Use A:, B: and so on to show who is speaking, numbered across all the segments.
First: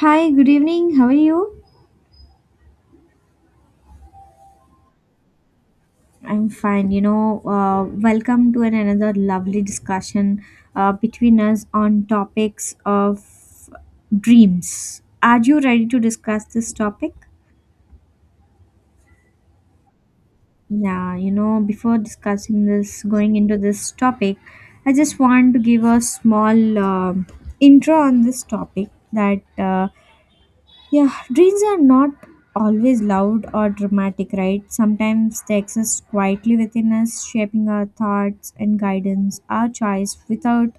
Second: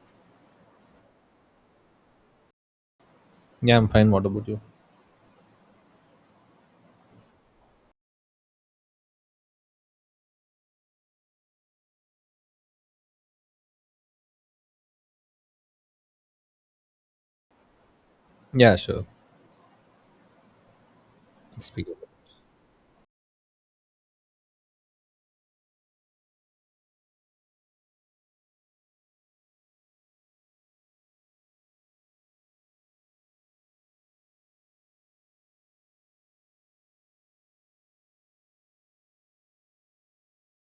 A: Hi, good evening. How are you?
B: Yeah, I'm fine. What about you?
A: I'm fine. Welcome to another lovely discussion between us on topics of dreams. Are you ready to discuss this topic?
B: Yeah, sure.
A: Yeah, you know,
B: Speak.
A: before discussing this, going into this topic, I just want to give a small intro on this topic that Yeah, dreams are not always loud or dramatic, right? Sometimes they exist quietly within us, shaping our thoughts and guidance, our choice without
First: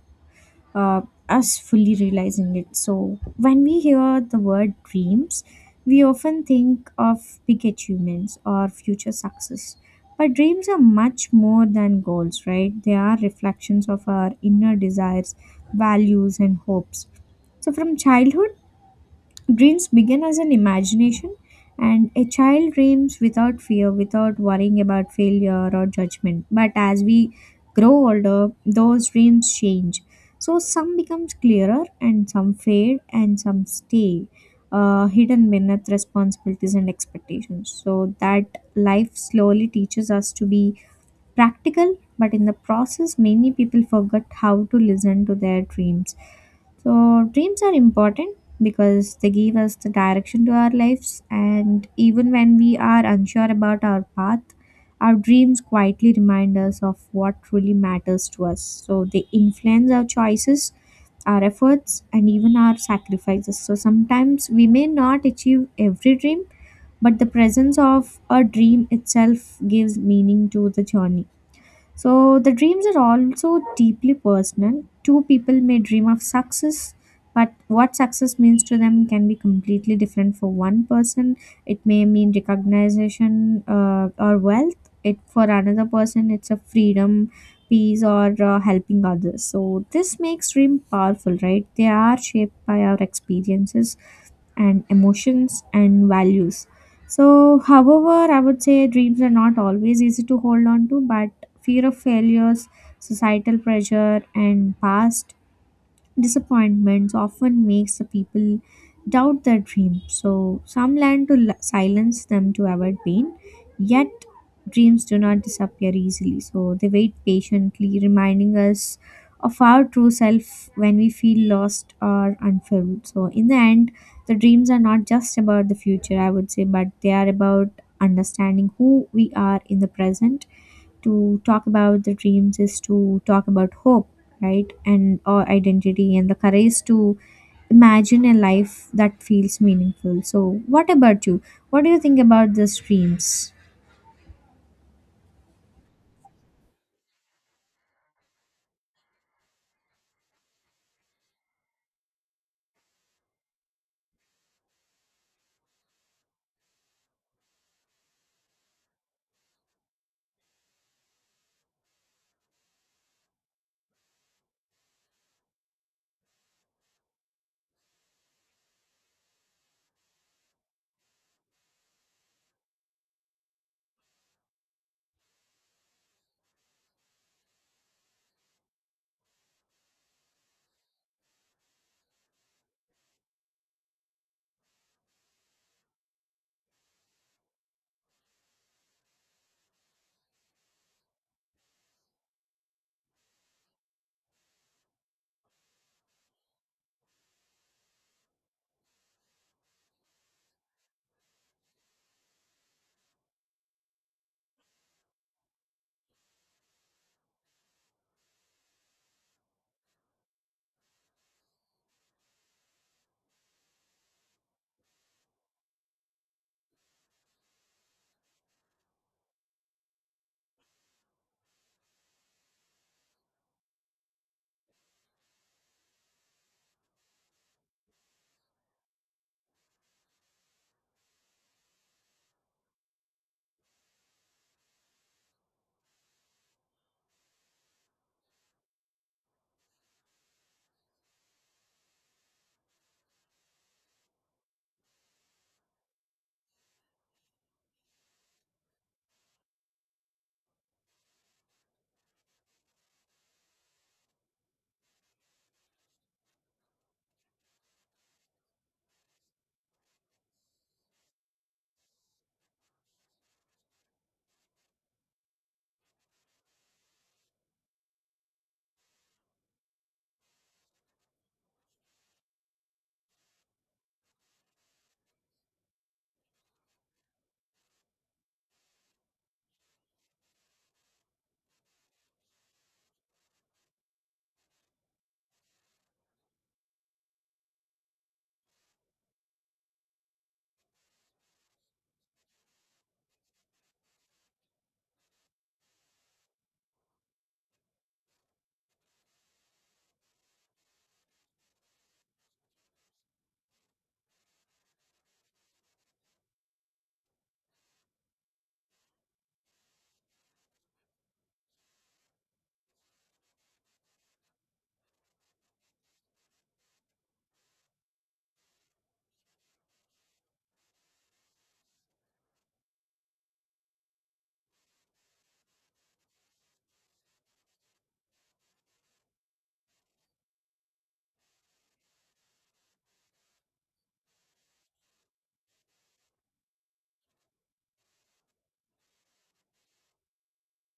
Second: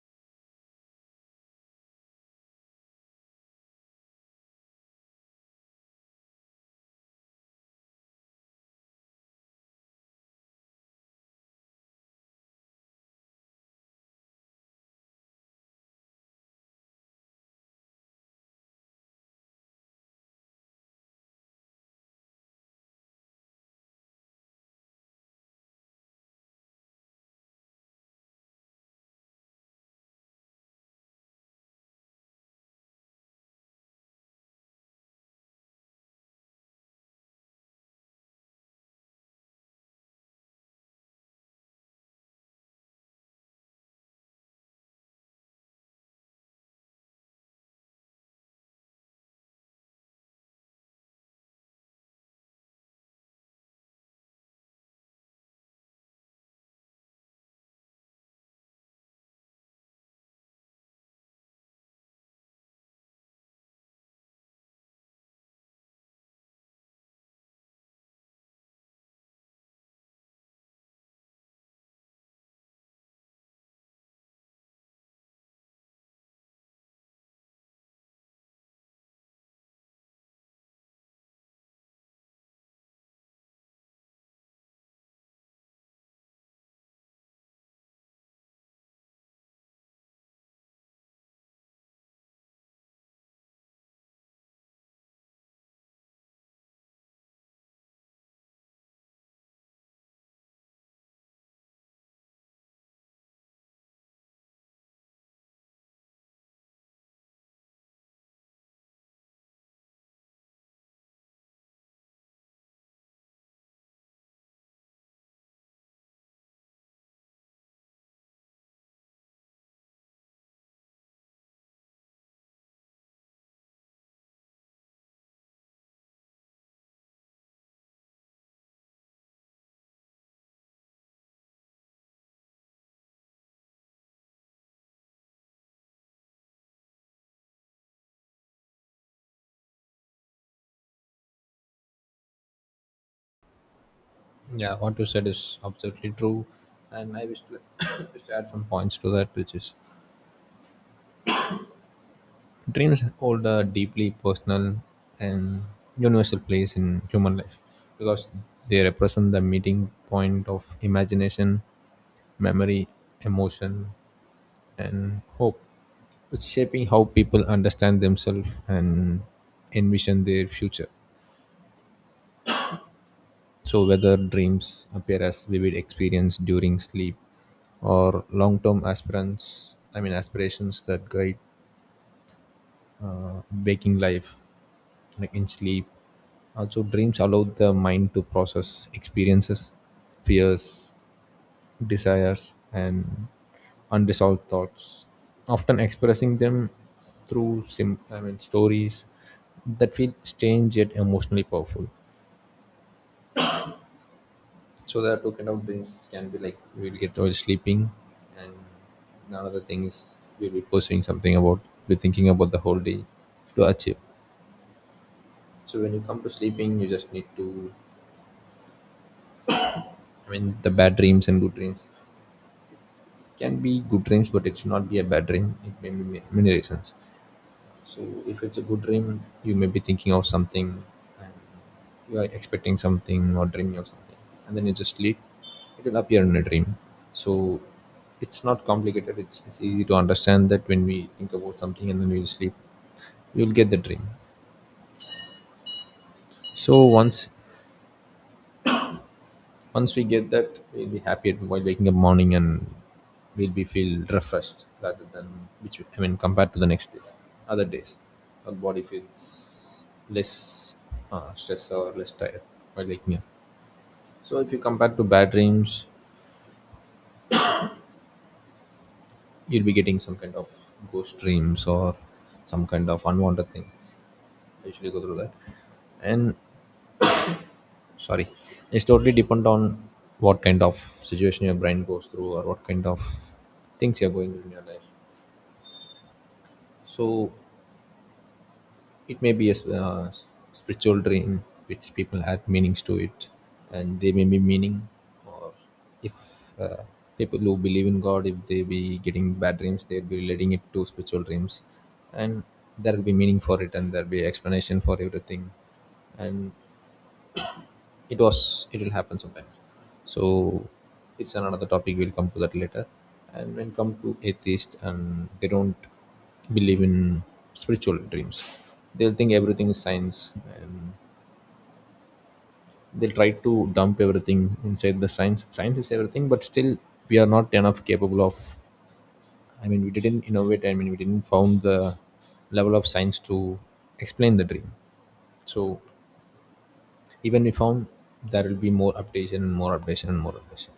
A: uh, us fully realizing it. So, when we hear the word dreams, we often think of big achievements or future success. But dreams are much more than goals, right? They are reflections of our inner desires, values, and hopes. So, from childhood, dreams begin as an imagination, and a child dreams without fear, without worrying about failure or judgment. But as we grow older, those dreams change. So some becomes clearer, and some fade, and some stay hidden beneath responsibilities and expectations. So that life slowly teaches us to be practical, but in the process, many people forget how to listen to their dreams. So, dreams are important because they give us the direction to our lives, and even when we are unsure about our path, our dreams quietly remind us of what truly matters to us. So, they influence our choices, our efforts, and even our sacrifices. So, sometimes we may not achieve every dream, but the presence of a dream itself gives meaning to the journey. So the dreams are also deeply personal. Two people may dream of success, but what success means to them can be completely different for one person. It may mean recognition or wealth. It for another person, it's a freedom, peace, or helping others. So this makes dream powerful, right? They are shaped by our experiences and emotions and values. So, however, I would say dreams are not always easy to hold on to, but fear of failures, societal pressure, and past disappointments often makes the people doubt their dream. So some learn to silence them to avoid pain, yet dreams do not disappear easily. So they wait patiently, reminding us of our true self when we feel lost or unfulfilled. So in the end, the dreams are not just about the future, I would say, but they are about understanding who we are in the present. To talk about the dreams is to talk about hope, right, and or identity and the courage to imagine a life that feels meaningful. So what about you? What do you think about these dreams?
B: Yeah, what you said is absolutely true, and I wish to, wish to add some points to that, which is dreams hold a deeply personal and universal place in human life because they represent the meeting point of imagination, memory, emotion, and hope, which is shaping how people understand themselves and envision their future. So, whether dreams appear as vivid experience during sleep or long-term aspirants, I mean aspirations that guide waking life, like in sleep. Also, dreams allow the mind to process experiences, fears, desires, and unresolved thoughts, often expressing them through I mean stories that feel strange yet emotionally powerful. So there are two kind of dreams. It can be like we'll get while sleeping, and another thing is we'll be pursuing something about, be thinking about the whole day to achieve. So when you come to sleeping, you just need to. I mean, the bad dreams and good dreams can be good dreams, but it should not be a bad dream. It may be many reasons. So if it's a good dream, you may be thinking of something and you are expecting something or dreaming of something, and then you just sleep, it will appear in a dream. So it's not complicated, it's easy to understand that when we think about something and then we sleep, you'll get the dream. So once we get that, we'll be happy while waking up morning, and we'll be feel refreshed rather than which I mean compared to the next days, other days, our body feels less stressed or less tired while waking up. So if you compare to bad dreams, you'll be getting some kind of ghost dreams or some kind of unwanted things. I usually go through that, and sorry, it's totally depend on what kind of situation your brain goes through or what kind of things you're going through in your life. So it may be a spiritual dream which people add meanings to it, and they may be meaning, or if uh, people who believe in God, if they be getting bad dreams, they'll be relating it to spiritual dreams, and there will be meaning for it, and there'll be explanation for everything, and it will happen sometimes. So it's another topic, we'll come to that later. And when come to atheist, and they don't believe in spiritual dreams, they'll think everything is science, and they'll try to dump everything inside the science. Is everything, but still we are not enough capable of, I mean we didn't innovate, I mean we didn't found the level of science to explain the dream. So even we found, there will be more updation and more updation and more updation.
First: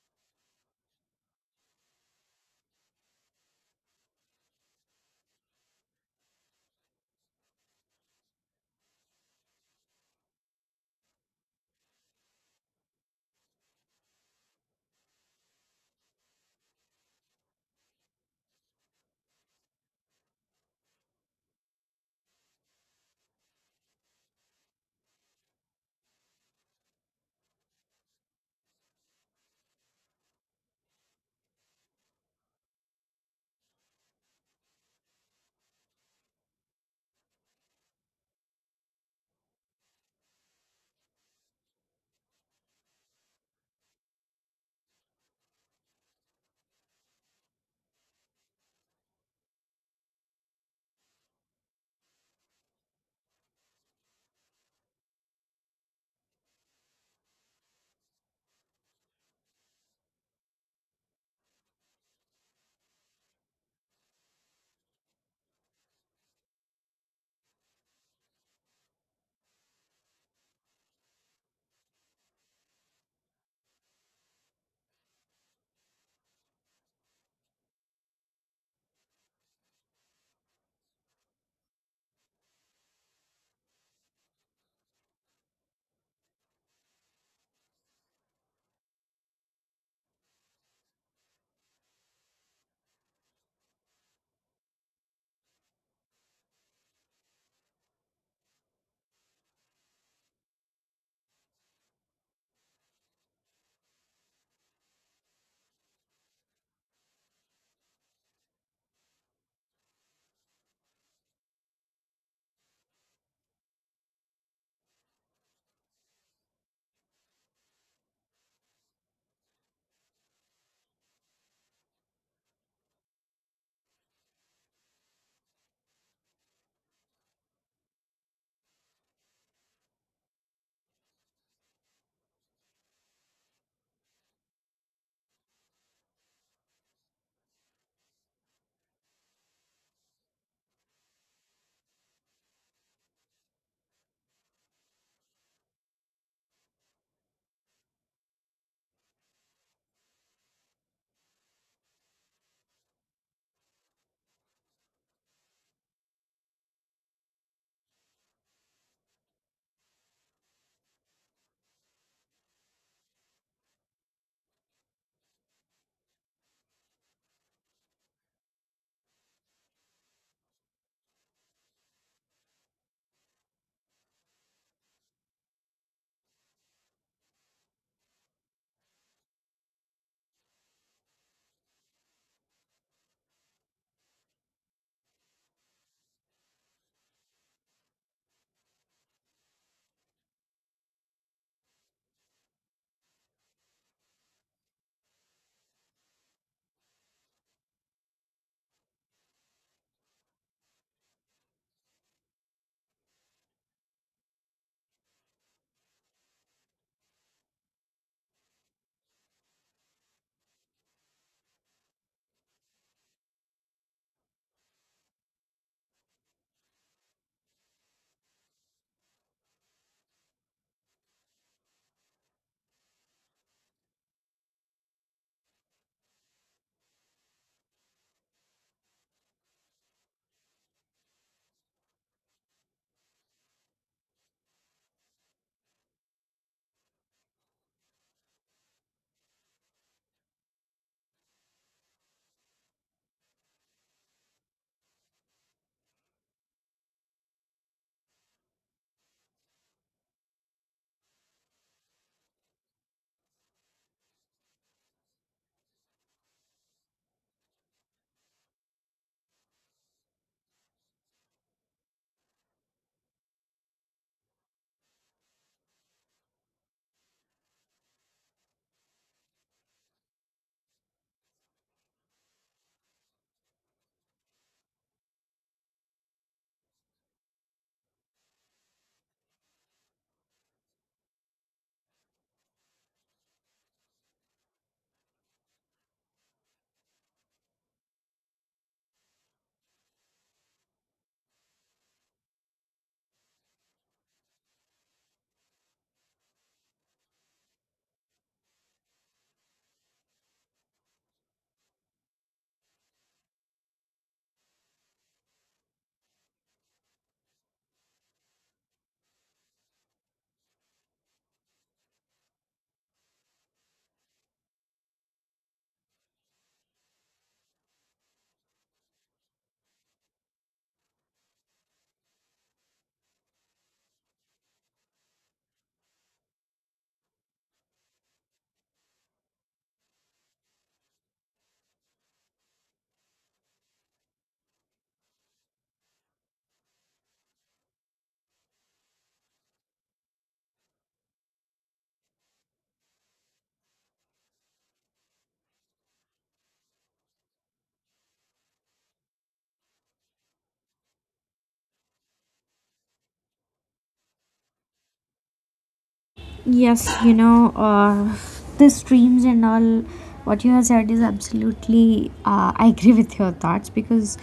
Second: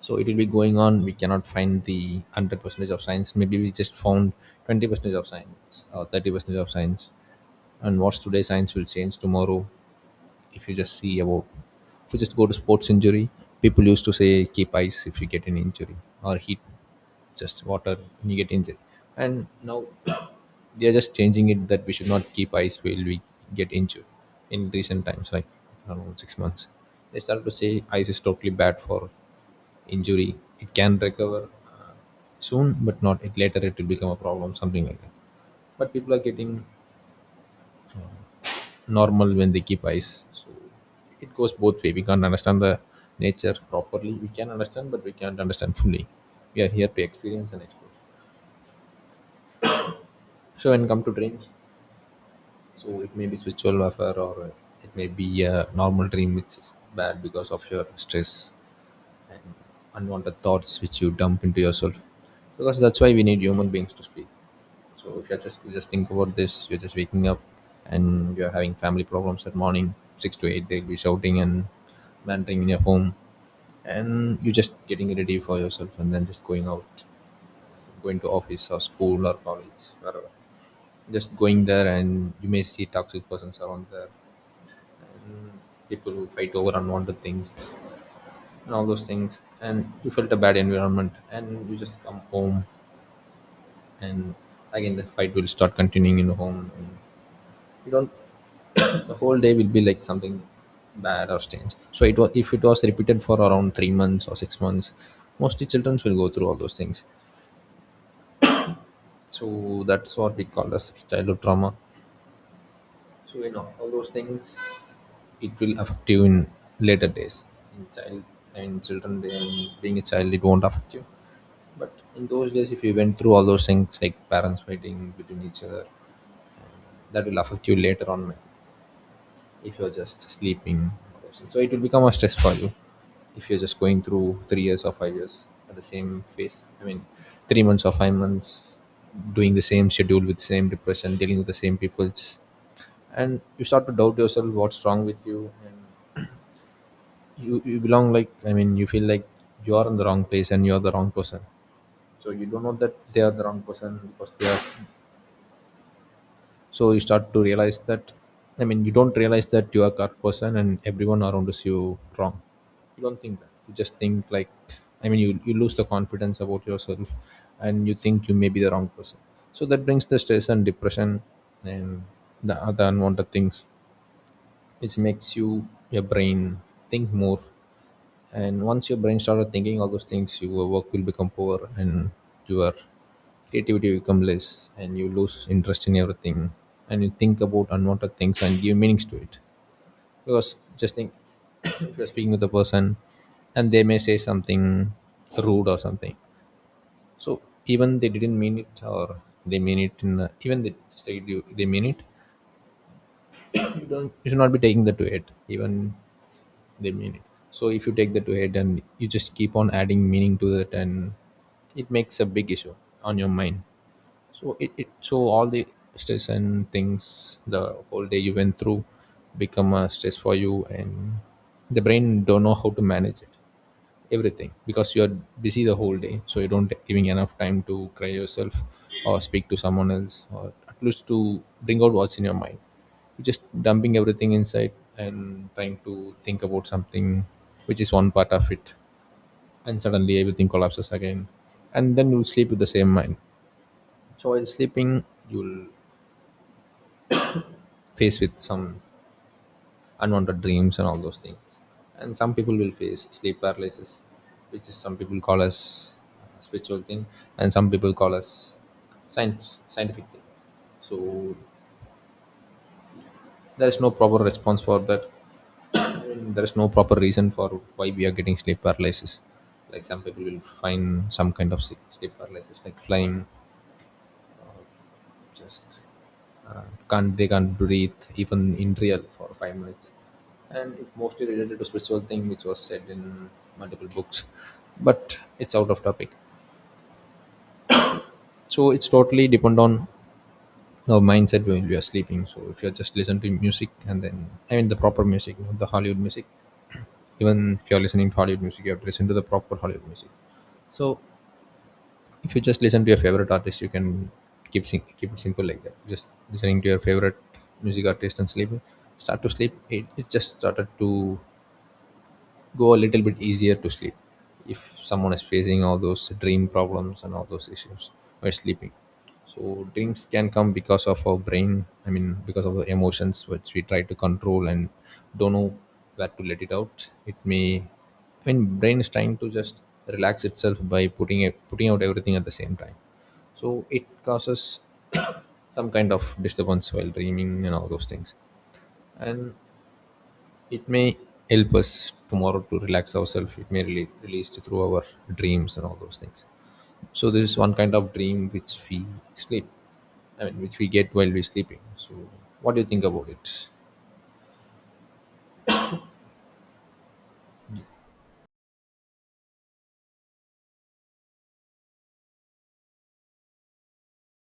B: So it will be going on, we cannot find the 100 percentage of science. Maybe we just found 20 percentage of science or 30 percentage of science, and what's today science will change tomorrow. If you just see about If you just go to sports injury, people used to say keep ice if you get an injury, or heat, just water, when you get injured. And now they are just changing it that we should not keep ice while we get injured. In recent times, like I don't know, 6 months, they started to say ice is totally bad for injury, it can recover soon, but not, it later it will become a problem, something like that. But people are getting normal when they keep ice. So it goes both way. We can't understand the nature properly. We can understand, but we can't understand fully. We are here to experience and explore. So when come to dreams, so it may be spiritual warfare, or it may be a normal dream which is bad because of your stress and unwanted thoughts which you dump into yourself. Because that's why we need human beings to speak. So if you're just think about this, you're just waking up and you're having family problems at morning, 6 to 8, they'll be shouting and bantering in your home, and you're just getting ready for yourself and then just going out, going to office or school or college, wherever. Just going there and you may see toxic persons around there, people who fight over unwanted things and all those things, and you felt a bad environment and you just come home, and again the fight will start continuing in the home. And you don't, the whole day will be like something bad or strange. So it was if it was repeated for around 3 months or 6 months, mostly children will go through all those things. So that's what we call as childhood trauma. So you know all those things, it will affect you in later days. In child and children, and being a child, it won't affect you. But in those days, if you went through all those things like parents fighting between each other, that will affect you later on if you're just sleeping. So it will become a stress for you if you're just going through 3 years or 5 years at the same phase. I mean, 3 months or 5 months doing the same schedule with same depression, dealing with the same peoples, and you start to doubt yourself what's wrong with you, and you belong, like I mean you feel like you are in the wrong place and you're the wrong person. So you don't know that they are the wrong person, because they are. So you start to realize that, I mean you don't realize that you are correct person and everyone around is you wrong. You don't think that, you just think like, I mean you lose the confidence about yourself, and you think you may be the wrong person. So that brings the stress and depression and the other unwanted things which makes you your brain think more. And once your brain started thinking all those things, your work will become poor, and your creativity will become less, and you lose interest in everything, and you think about unwanted things and give meanings to it. Because just think, if you're speaking with a person and they may say something rude or something. So even they didn't mean it or they mean it in a, even they just they mean it, you don't, you should not be taking that to it. Even they mean it. So if you take that to head and you just keep on adding meaning to that, and it makes a big issue on your mind. So it so all the stress and things the whole day you went through become a stress for you, and the brain don't know how to manage it everything because you're busy the whole day, so you don't giving enough time to cry yourself or speak to someone else or at least to bring out what's in your mind. You're just dumping everything inside and trying to think about something, which is one part of it, and suddenly everything collapses again, and then you'll sleep with the same mind. So while sleeping, you'll face with some unwanted dreams and all those things, and some people will face sleep paralysis, which is some people call as spiritual thing, and some people call as science scientific thing. So there is no proper response for that, and there is no proper reason for why we are getting sleep paralysis. Like some people will find some kind of sleep paralysis like flying, just uh, can't, they can't breathe even in real for 5 minutes, and it mostly related to spiritual thing which was said in multiple books, but it's out of topic. So it's totally depend on our mindset when we are sleeping. So if you're just listen to music and then, I mean the proper music, not the Hollywood music. Even if you're listening to Hollywood music, you have to listen to the proper Hollywood music. If you just listen to your favorite artist, you can keep it simple like that, just listening to your favorite music artist and sleep, start to sleep, it just started to go a little bit easier to sleep if someone is facing all those dream problems and all those issues while sleeping. So dreams can come because of our brain, I mean because of the emotions which we try to control and don't know where to let it out. It may, I mean brain is trying to just relax itself by putting out everything at the same time. So it causes some kind of disturbance while dreaming and all those things, and it may help us tomorrow to relax ourselves. It may really release through our dreams and all those things. So there is one kind of dream which we sleep. I mean, which we get while we're sleeping. So what do you think about it?
A: Yes, you know, these dreams and all, what you have said is absolutely, I agree with your thoughts because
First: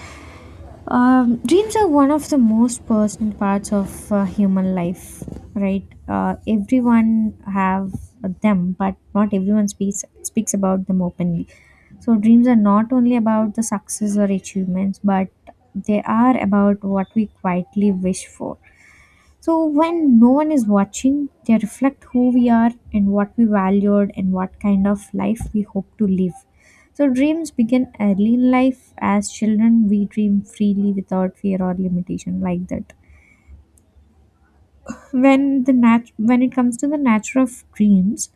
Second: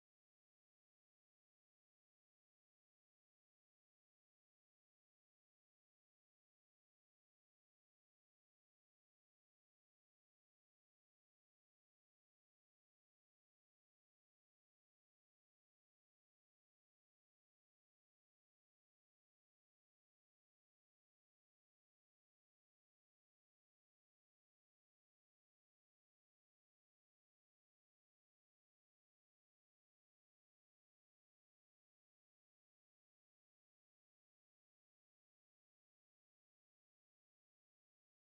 A: Dreams are one of the most personal parts of human life, right? Everyone have them, but not everyone speaks about them openly. So dreams are not only about the success or achievements, but they are about what we quietly wish for. So when no one is watching, they reflect who we are and what we valued and what kind of life we hope to live. So dreams begin early in life. As children, we dream freely without fear or limitation like that. When it comes to the nature of dreams,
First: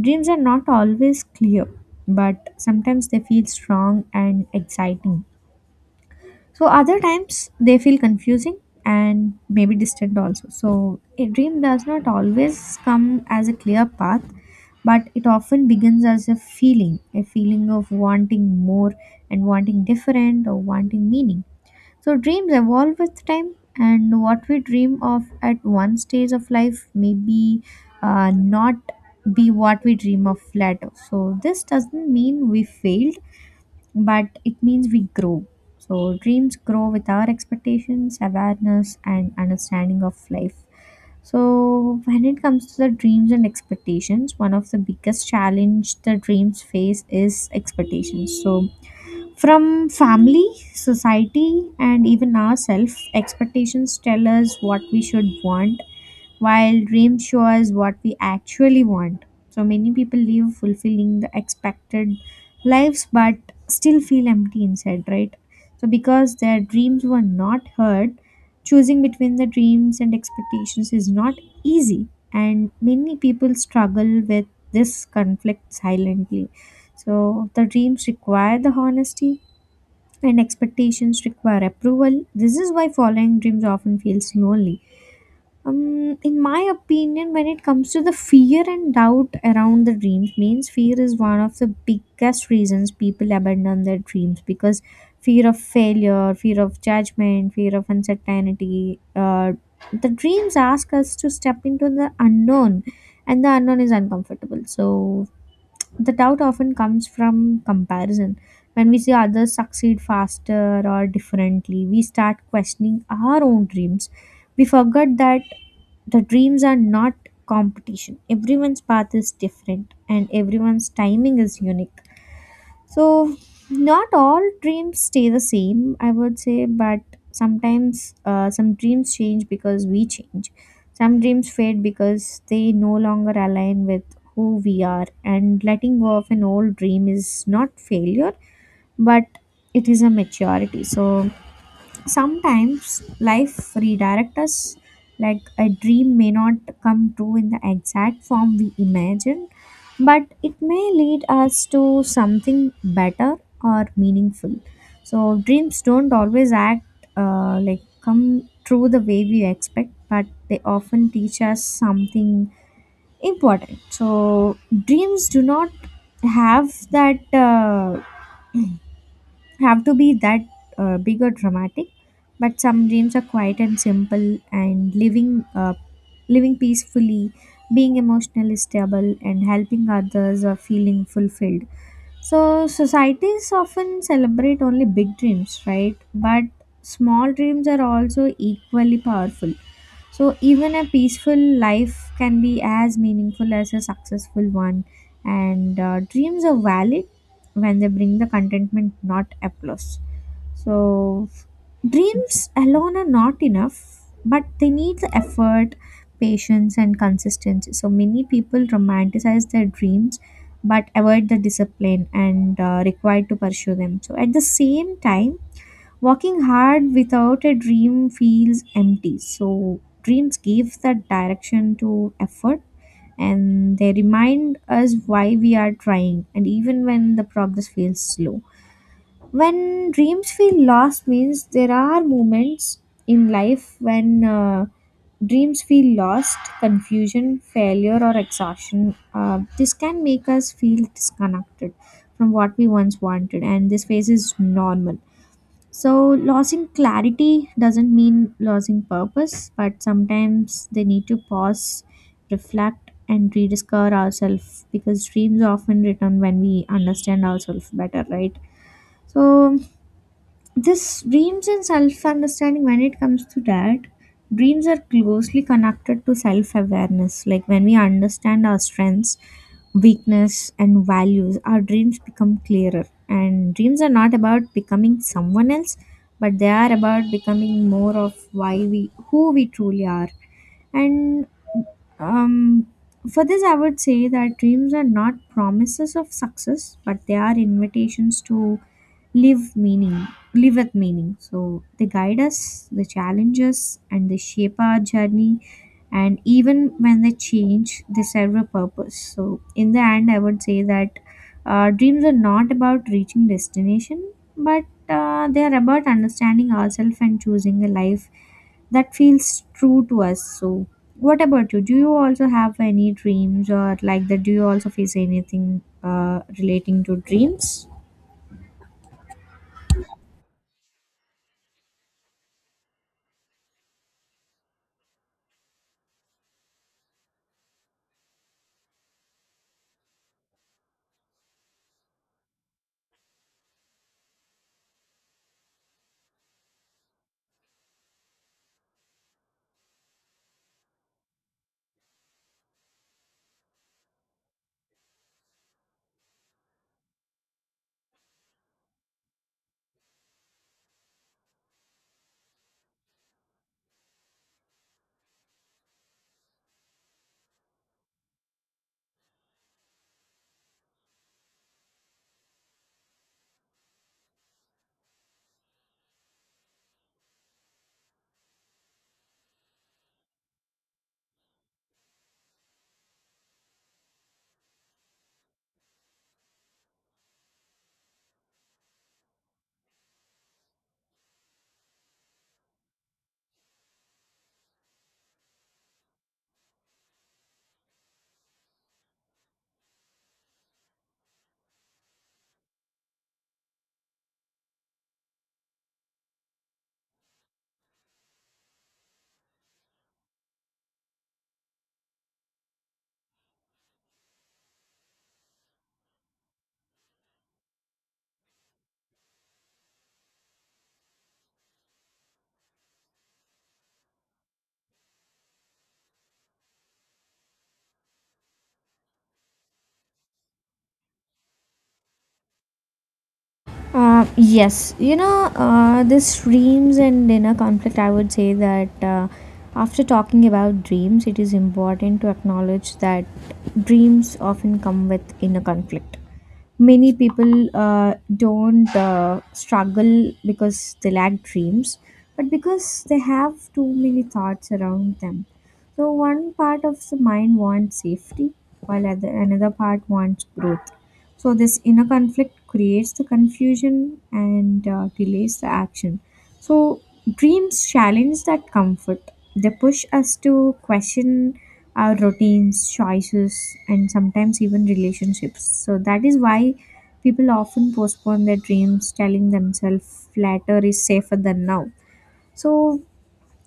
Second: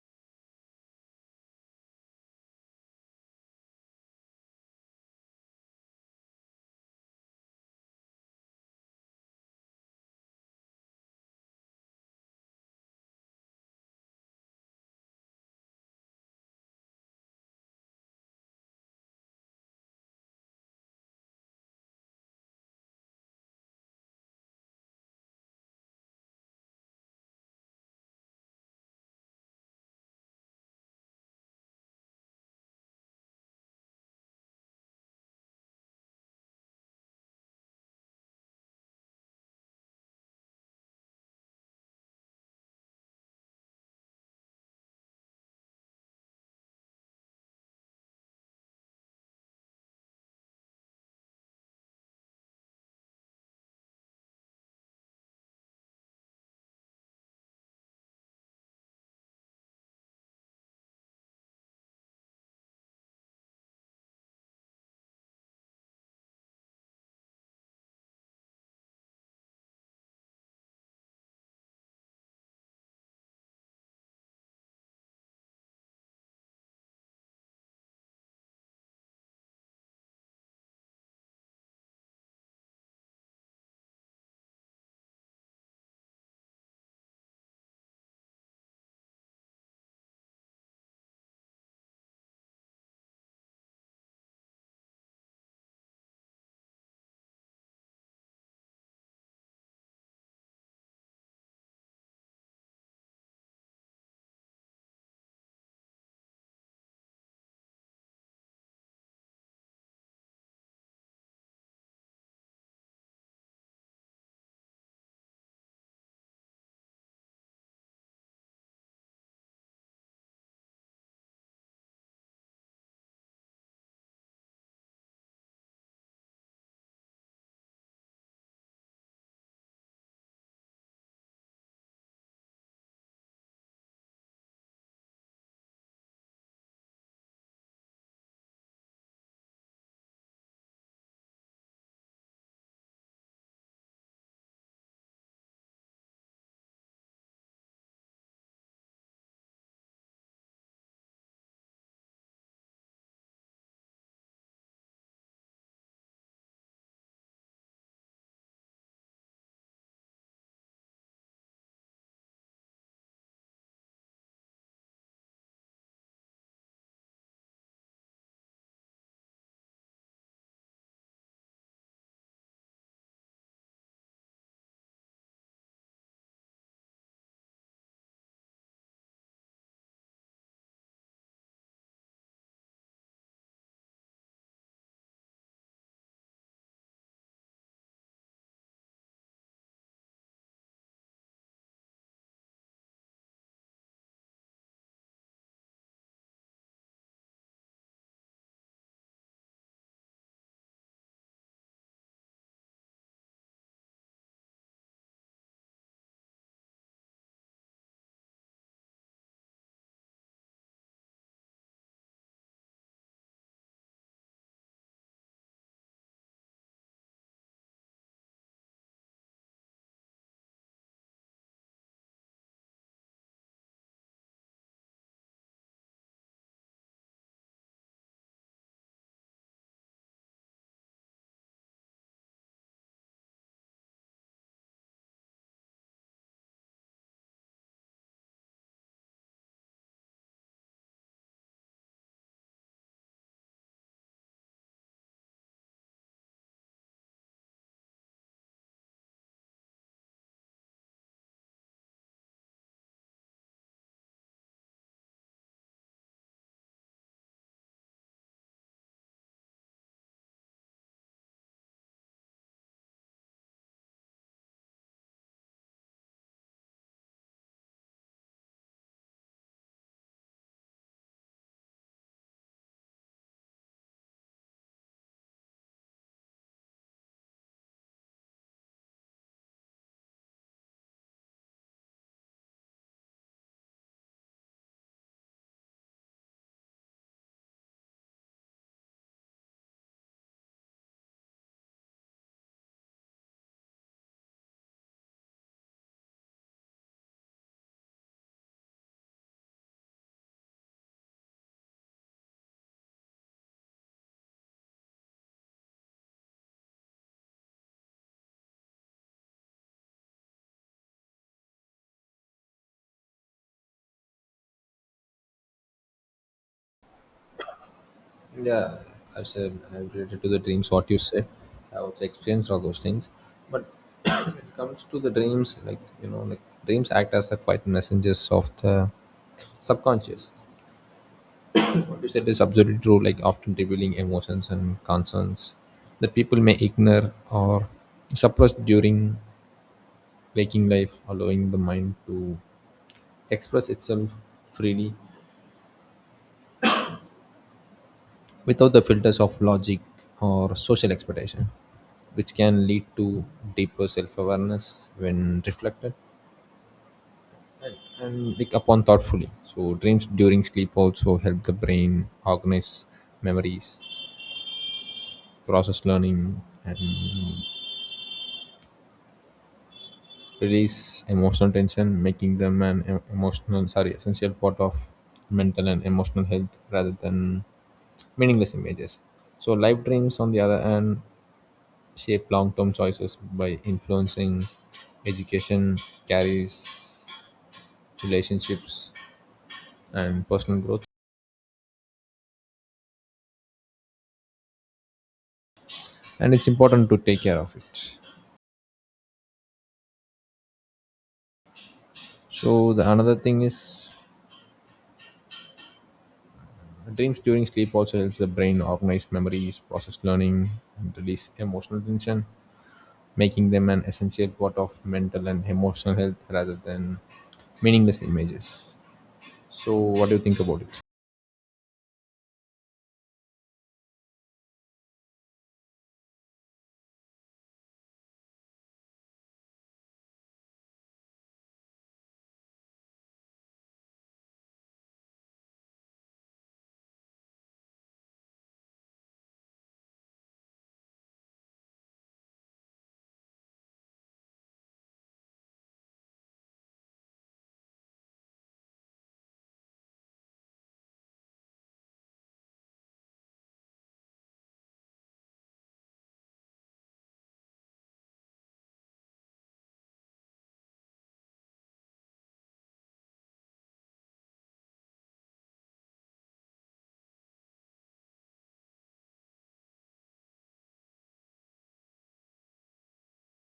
A: dreams are not always clear, but sometimes they feel strong and exciting. So other times they feel confusing and maybe distant also. So a dream does not always come as a clear path, but it often begins as a feeling of wanting more and wanting different or wanting meaning. So dreams evolve with time, and what we dream of at one stage of life may be not be what we dream of later. So this doesn't mean we failed, but it means we grow. So dreams grow with our expectations, awareness, and understanding of life. So when it comes to the dreams and expectations, one of the biggest challenge the dreams face is expectations. So from family, society, and even ourselves, expectations tell us what we should want while dreams show us what we actually want. So many people live fulfilling the expected lives but still feel empty inside, right? So because their dreams were not heard, choosing between the dreams and expectations is not easy, and many people struggle with this conflict silently. So the dreams require the honesty and expectations require approval. This is why following dreams often feels lonely. Um, in my opinion, when it comes to the fear and doubt around the dreams means fear is one of the biggest reasons people abandon their dreams, because fear of failure, fear of judgment, fear of uncertainty, the dreams ask us to step into the unknown, and the unknown is uncomfortable. So the doubt often comes from comparison. When we see others succeed faster or differently, we start questioning our own dreams. We forget that the dreams are not competition. Everyone's path is different and everyone's timing is unique. So, not all dreams stay the same, I would say, but sometimes some dreams change because we change. Some dreams fade because they no longer align with who we are, and letting go of an old dream is not failure, but it is a maturity. So, sometimes life redirects us, like a dream may not come true in the exact form we imagine, but it may lead us to something better or meaningful. So, dreams don't always act like come true the way we expect, but they often teach us something important. So, dreams do not have that. Have to be that big or dramatic, but some dreams are quiet and simple and living living peacefully, being emotionally stable and helping others or feeling fulfilled. So, societies often celebrate only big dreams, right? But small dreams are also equally powerful. So, even a peaceful life can be as meaningful as a successful one. And dreams are valid when they bring the contentment, not applause. So, dreams alone are not enough, but they need the effort, patience, and consistency. So, many people romanticize their dreams but avoid the discipline and required to pursue them. So at the same time, working hard without a dream feels empty. So dreams give that direction to effort and they remind us why we are trying and even when the progress feels slow. When dreams feel lost means there are moments in life when dreams feel lost, confusion, failure, or exhaustion. This can make us feel disconnected from what we once wanted, and this phase is normal. So, losing clarity doesn't mean losing purpose, but sometimes they need to pause, reflect, and rediscover ourselves because dreams often return when we understand ourselves better, right? So, this dreams and self understanding, when it comes to that, dreams are closely connected to self awareness. Like when we understand our strengths, weakness, and values, our dreams become clearer. And dreams are not about becoming someone else, but they are about becoming more of who we truly are. And um, for this, I would say that dreams are not promises of success, but they are invitations to live meaning live with meaning. So they guide us, they challenge us, and they shape our journey, and even when they change they serve a purpose. So in the end, I would say that dreams are not about reaching destination, but they are about understanding ourselves and choosing a life that feels true to us. So what about you? Do you also have any dreams or like that? Do you also face anything relating to dreams?
B: Yeah, I said I related to the dreams what you said. I also experienced all those things. But when it comes to the dreams, like dreams act as a quiet messengers of the subconscious. What you said is absolutely true. Like often revealing emotions and concerns that people may ignore or suppress during waking life, allowing the mind to express itself freely without the filters of logic or social expectation, which can lead to deeper self-awareness when reflected and like upon thoughtfully. So dreams during sleep also help the brain organize memories, process learning, and release emotional tension, making them an essential part of mental and emotional health rather than meaningless images. So live dreams, on the other hand, shape long term choices by influencing education, carries, relationships, and personal growth. And it's important to take care of it. So the another thing is dreams during sleep also helps the brain organize memories, process learning, and release emotional tension making them an essential part of mental and emotional health rather than meaningless images. So what do you think about it?
A: Yes, you know, this dreams and inner conflict, I would say that after talking about dreams, it is important to acknowledge that dreams often come with inner conflict. Many people don't struggle because they lack dreams, but because they have too many thoughts around them. So, one part of the mind wants safety, while another part wants growth. So this inner conflict creates the confusion and delays the action. So dreams challenge that comfort. They push us to question our routines, choices, and sometimes even relationships. So that is why people often postpone their dreams, telling themselves later is safer than now. So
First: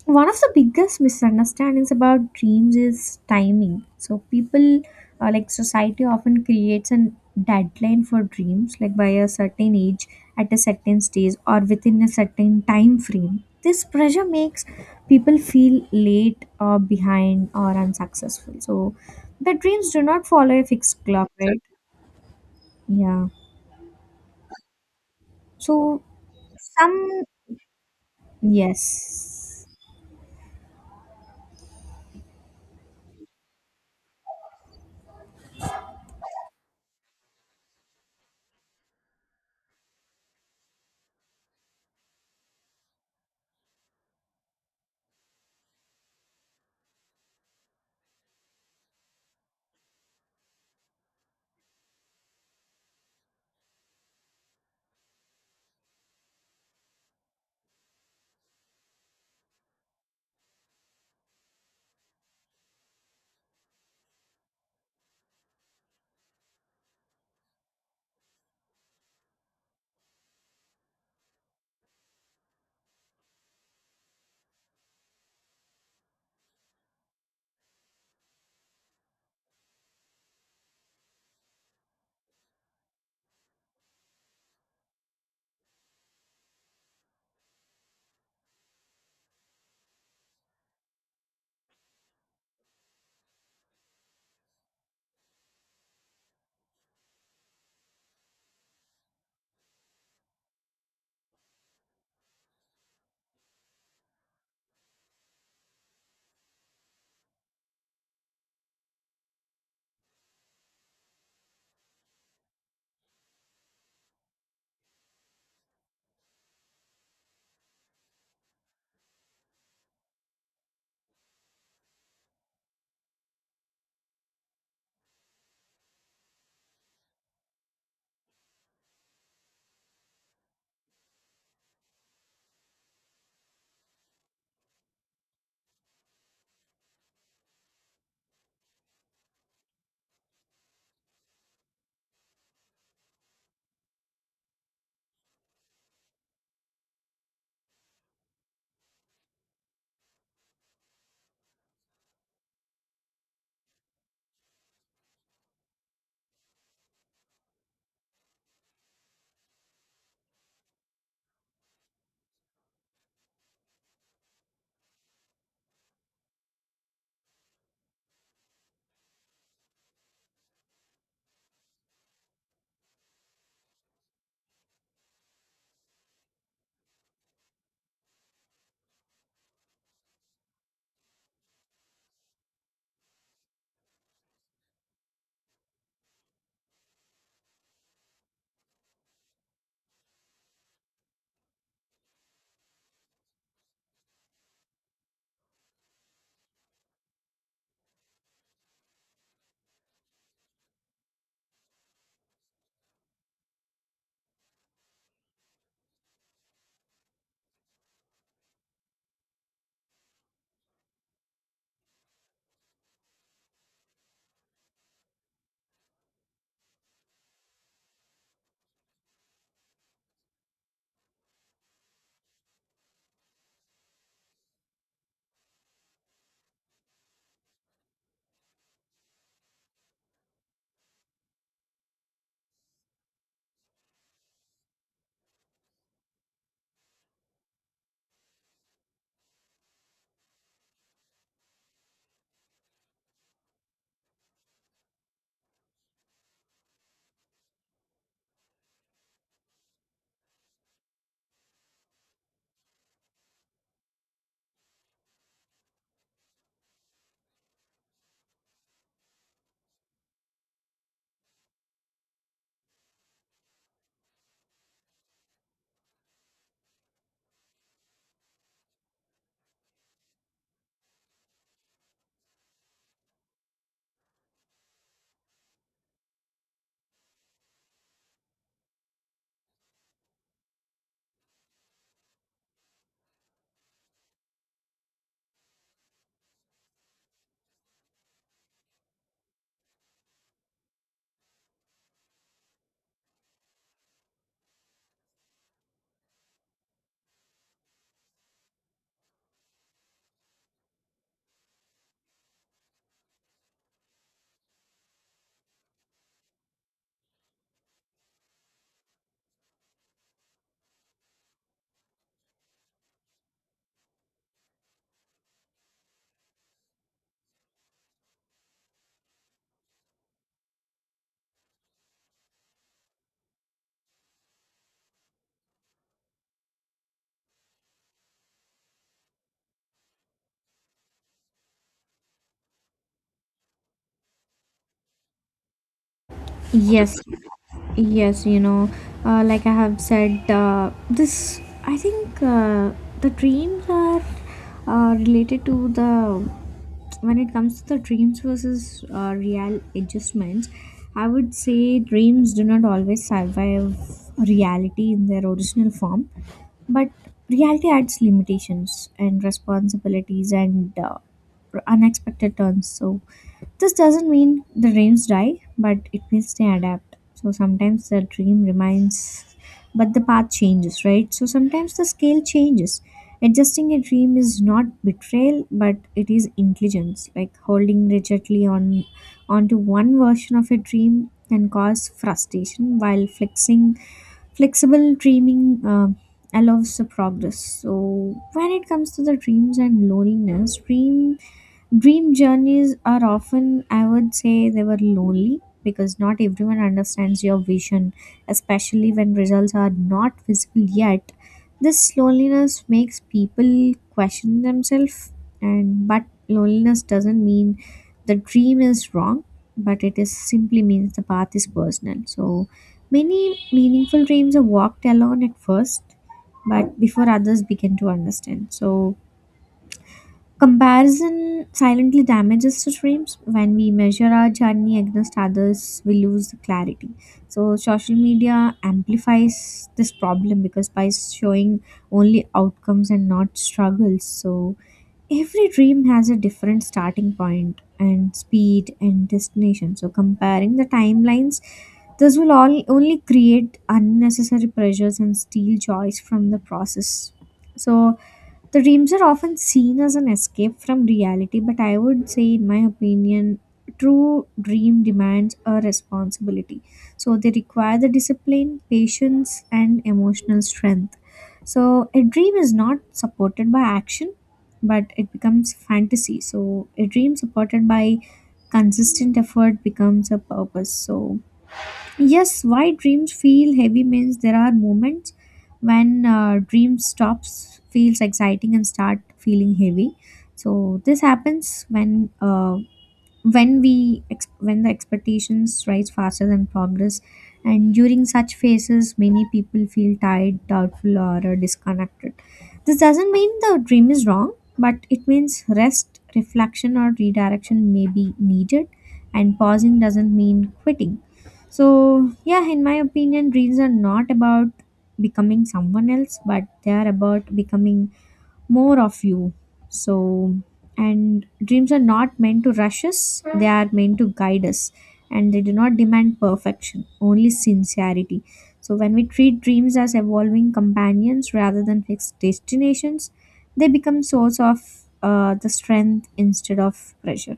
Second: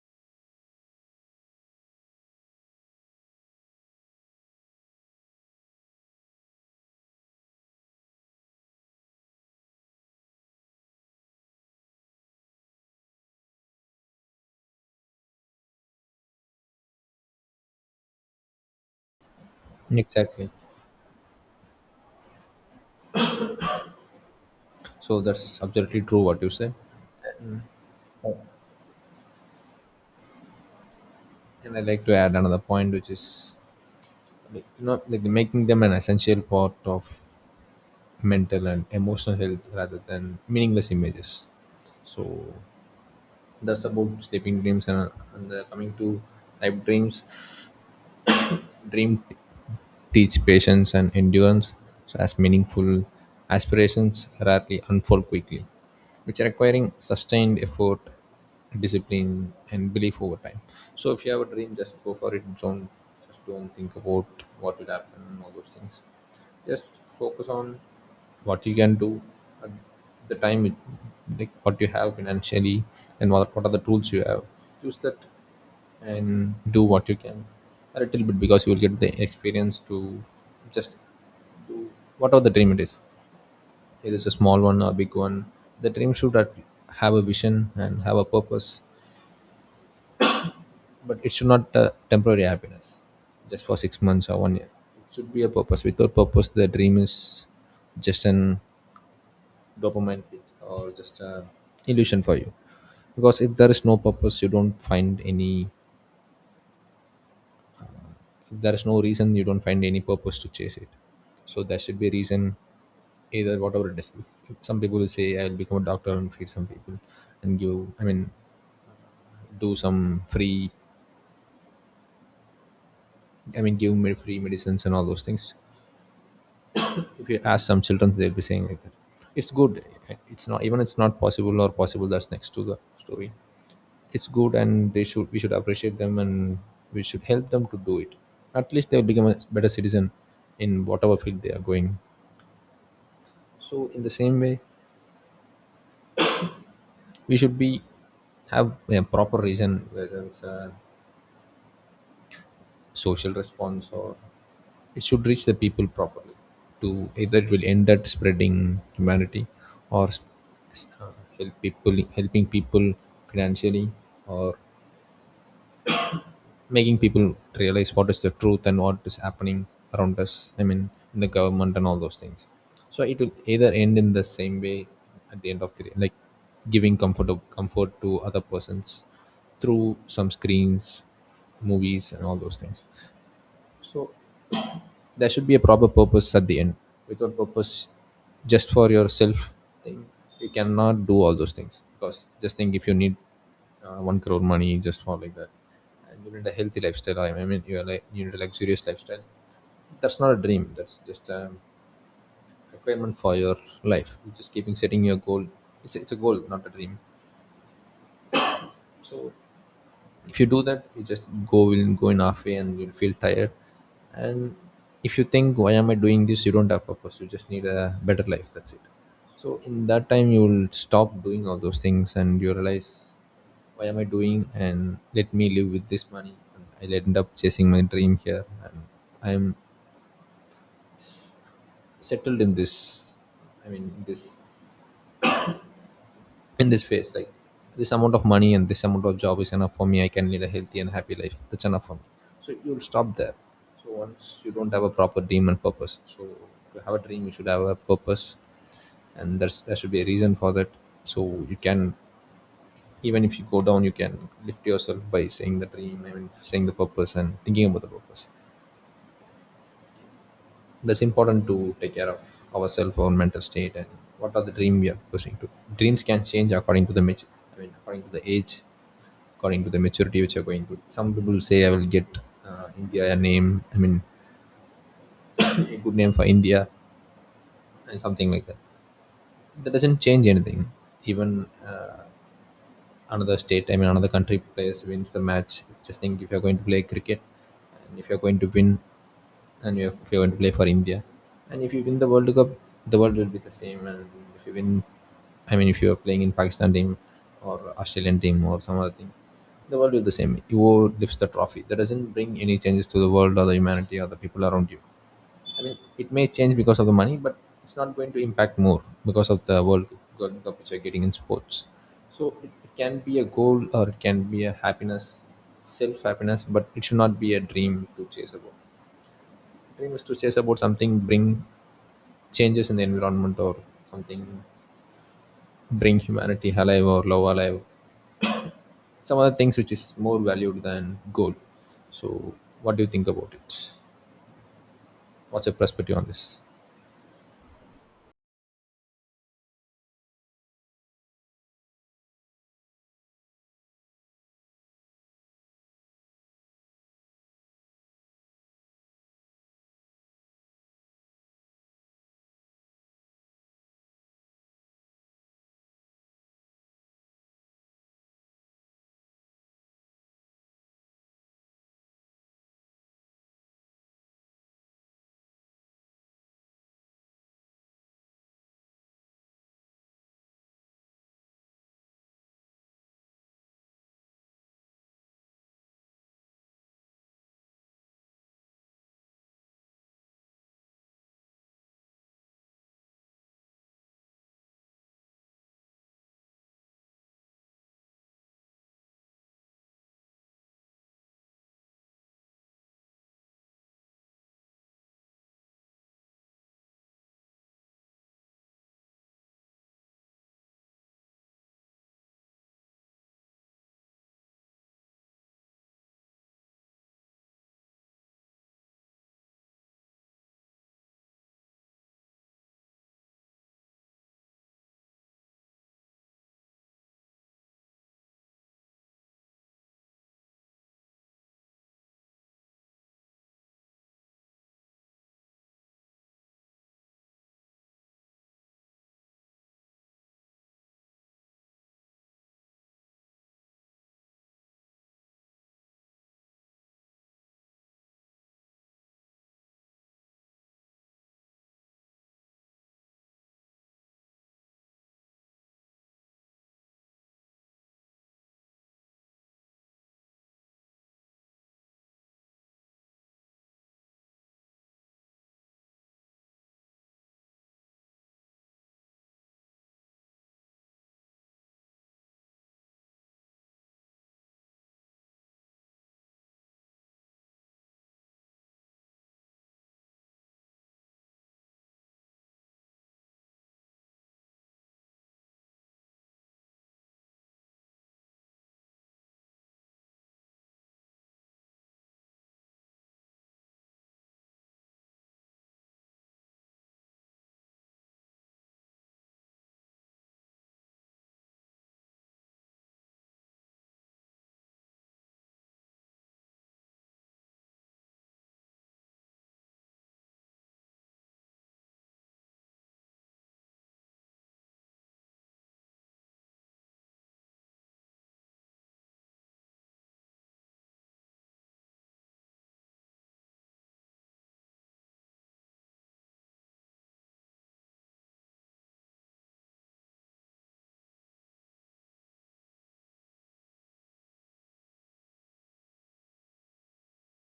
A: one of the biggest misunderstandings about dreams is timing. So people like society often creates a deadline for dreams like by a certain age at a certain stage or within a certain time frame. This pressure makes people feel late or behind or unsuccessful. So the dreams do not
B: Exactly.
A: follow a fixed clock, right? Yeah.
B: So that's absolutely
A: So
B: true what you said.
A: some,
B: Uh,
A: yes.
B: And I like to add another point, which is like, you know, like making them an essential part of mental and emotional health rather than meaningless images. So that's about sleeping dreams and coming to life dreams. Dream teach patience and endurance so as meaningful aspirations rarely unfold quickly, which are requiring sustained effort, discipline, and belief over time. So if you have a dream, just go for it. Don't just don't think about what will happen and all those things. Just focus on what you can do at the time, it, like what you have financially, and what are the tools you have. Use that and do what you can a little bit because you will get the experience to just do whatever the dream it is, either it's a small one or a big one. The dream should have a vision and have a purpose, but it should not temporary happiness just for 6 months or one year. It should be a purpose. Without purpose the dream is just an dopamine hit or just a illusion for you, because if there is no purpose you don't find any, there is no reason, you don't find any purpose to chase it. So there should be a reason, either whatever it is. If some people will say I will become a doctor and feed some people and give, I mean, do some free, I mean, give me free medicines and all those things. If you ask some children they'll be saying like that. It's good. It's not even, it's not possible or possible, that's next to the story. It's good and they should, we should appreciate them and we should help them to do it. At least they'll become a better citizen in whatever field they are going. So in the same way we should be have a proper reason, whether it's a social response or it should reach the people properly, to either it will end at spreading humanity or s- uh, help people helping people financially, or making people realize what is the truth and what is happening around us, I mean in the government and all those things. So it will either end in the same way at the end of the day, like giving comfort to other persons through some screens, movies and all those things. So there should be a proper purpose at the end. Without purpose, just for yourself thing, you cannot do all those things. Because just think, if you need one crore money just for like that, and you need a healthy lifestyle, I mean you are like, you need a luxurious lifestyle, that's not a dream, that's just a requirement for your life. You're just keeping setting your goal. It's a goal, not a dream. So if you do that, you just go will go in halfway and you'll feel tired. And if you think why am I doing this, you don't have purpose, you just need a better life, that's it. So in that time you will stop doing all those things and you realize why am I doing, and let me live with this money, and I'll end up chasing my dream here. And I'm settled in this, I mean this, in this phase, like this amount of money and this amount of job is enough for me, I can lead a healthy and happy life, that's enough for me. So you'll stop there. So once you don't have a proper dream and purpose. So to have a dream you should have a purpose, and there should be a reason for that. So you can, even if you go down, you can lift yourself by saying the dream, I mean saying the purpose and thinking about the purpose. That's important to take care of ourselves, our mental state, and what are the dream we are pursuing to. Dreams can change according to the mature, I mean, according to the age, according to the maturity which you're going to. Some people say I will get India a name, I mean, a good name for India, and something like that. That doesn't change anything. Even another state, I mean another country players wins the match. Just think if you're going to play cricket and if you're going to win, and if you're going to play for India and if you win the World Cup, the world will be the same. And if you win, I mean if you are playing in Pakistan team or Australian team or some other thing, the world will be the same. You lifts the trophy. That doesn't bring any changes to the world or the humanity or the people around you. I mean, it may change because of the money, but it's not going to impact more because of the World Cup which you're getting in sports. So it can be a goal or it can be a happiness, self happiness, but it should not be a dream to chase about. Dream is to chase about something, bring changes in the environment or something, bring humanity alive or love alive. Some other things which is more valued than goal. So what do you think about it? What's your perspective on this?
A: Yes, yes, you know, like I have said, this I think the dreams are related to the when it comes to the dreams versus real adjustments. I would say dreams do not always survive reality in their original form, but reality adds limitations and responsibilities and unexpected turns. So this doesn't mean the dreams die, but it means they adapt. So sometimes the dream remains, but the path changes, right? So sometimes the scale changes. Adjusting a dream is not betrayal, but it is intelligence. Like holding rigidly on onto one version of a dream can cause frustration, while flexing flexible dreaming allows the progress. So when it comes to the dreams and loneliness, dream journeys are often, I would say, they were lonely because not everyone understands your vision, especially when results are not visible yet. This loneliness makes people question themselves, and but loneliness doesn't mean the dream is wrong, but it is simply means the path is personal. So many meaningful dreams are walked alone at first, but before others begin to understand. So comparison silently damages the dreams. When we measure our journey against others, we lose the clarity. So, social media amplifies this problem because by showing only outcomes and not struggles, so every dream has a different starting point and speed and destination. So, comparing the timelines, this will all only create unnecessary pressures and steal joys from the process. So, the dreams are often seen as an escape from reality, but I would say, in my opinion, true dream demands a responsibility. So they require the discipline, patience, and emotional strength. So a dream is not supported by action, but it becomes fantasy. So a dream supported by consistent effort becomes a purpose. So yes, why dreams feel heavy means there are moments when dream stops feels exciting and start feeling heavy. So this happens when when the expectations rise faster than progress, and during such phases many people feel tired, doubtful, or disconnected. This doesn't mean the dream is wrong, but it means rest, reflection, or redirection may be needed, and pausing doesn't mean quitting. So yeah, in my opinion, dreams are not about becoming someone else, but they are about becoming more of you. So, and dreams are not meant to rush us, they are meant to guide us. And they do not demand perfection, only sincerity. So, when we treat dreams as evolving companions rather than fixed destinations, they become source of the strength instead of pressure.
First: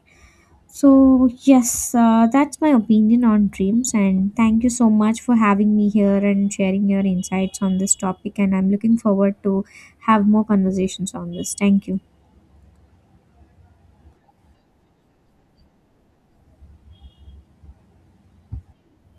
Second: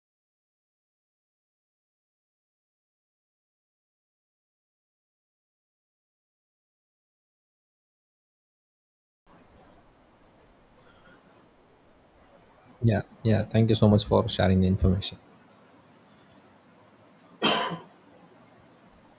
A: So, yes, that's my opinion on dreams. And thank you so much for having me here and sharing your insights on this topic. And I'm looking forward to have more conversations on this. Thank you.
B: Yeah, yeah. Thank you so much for sharing the information.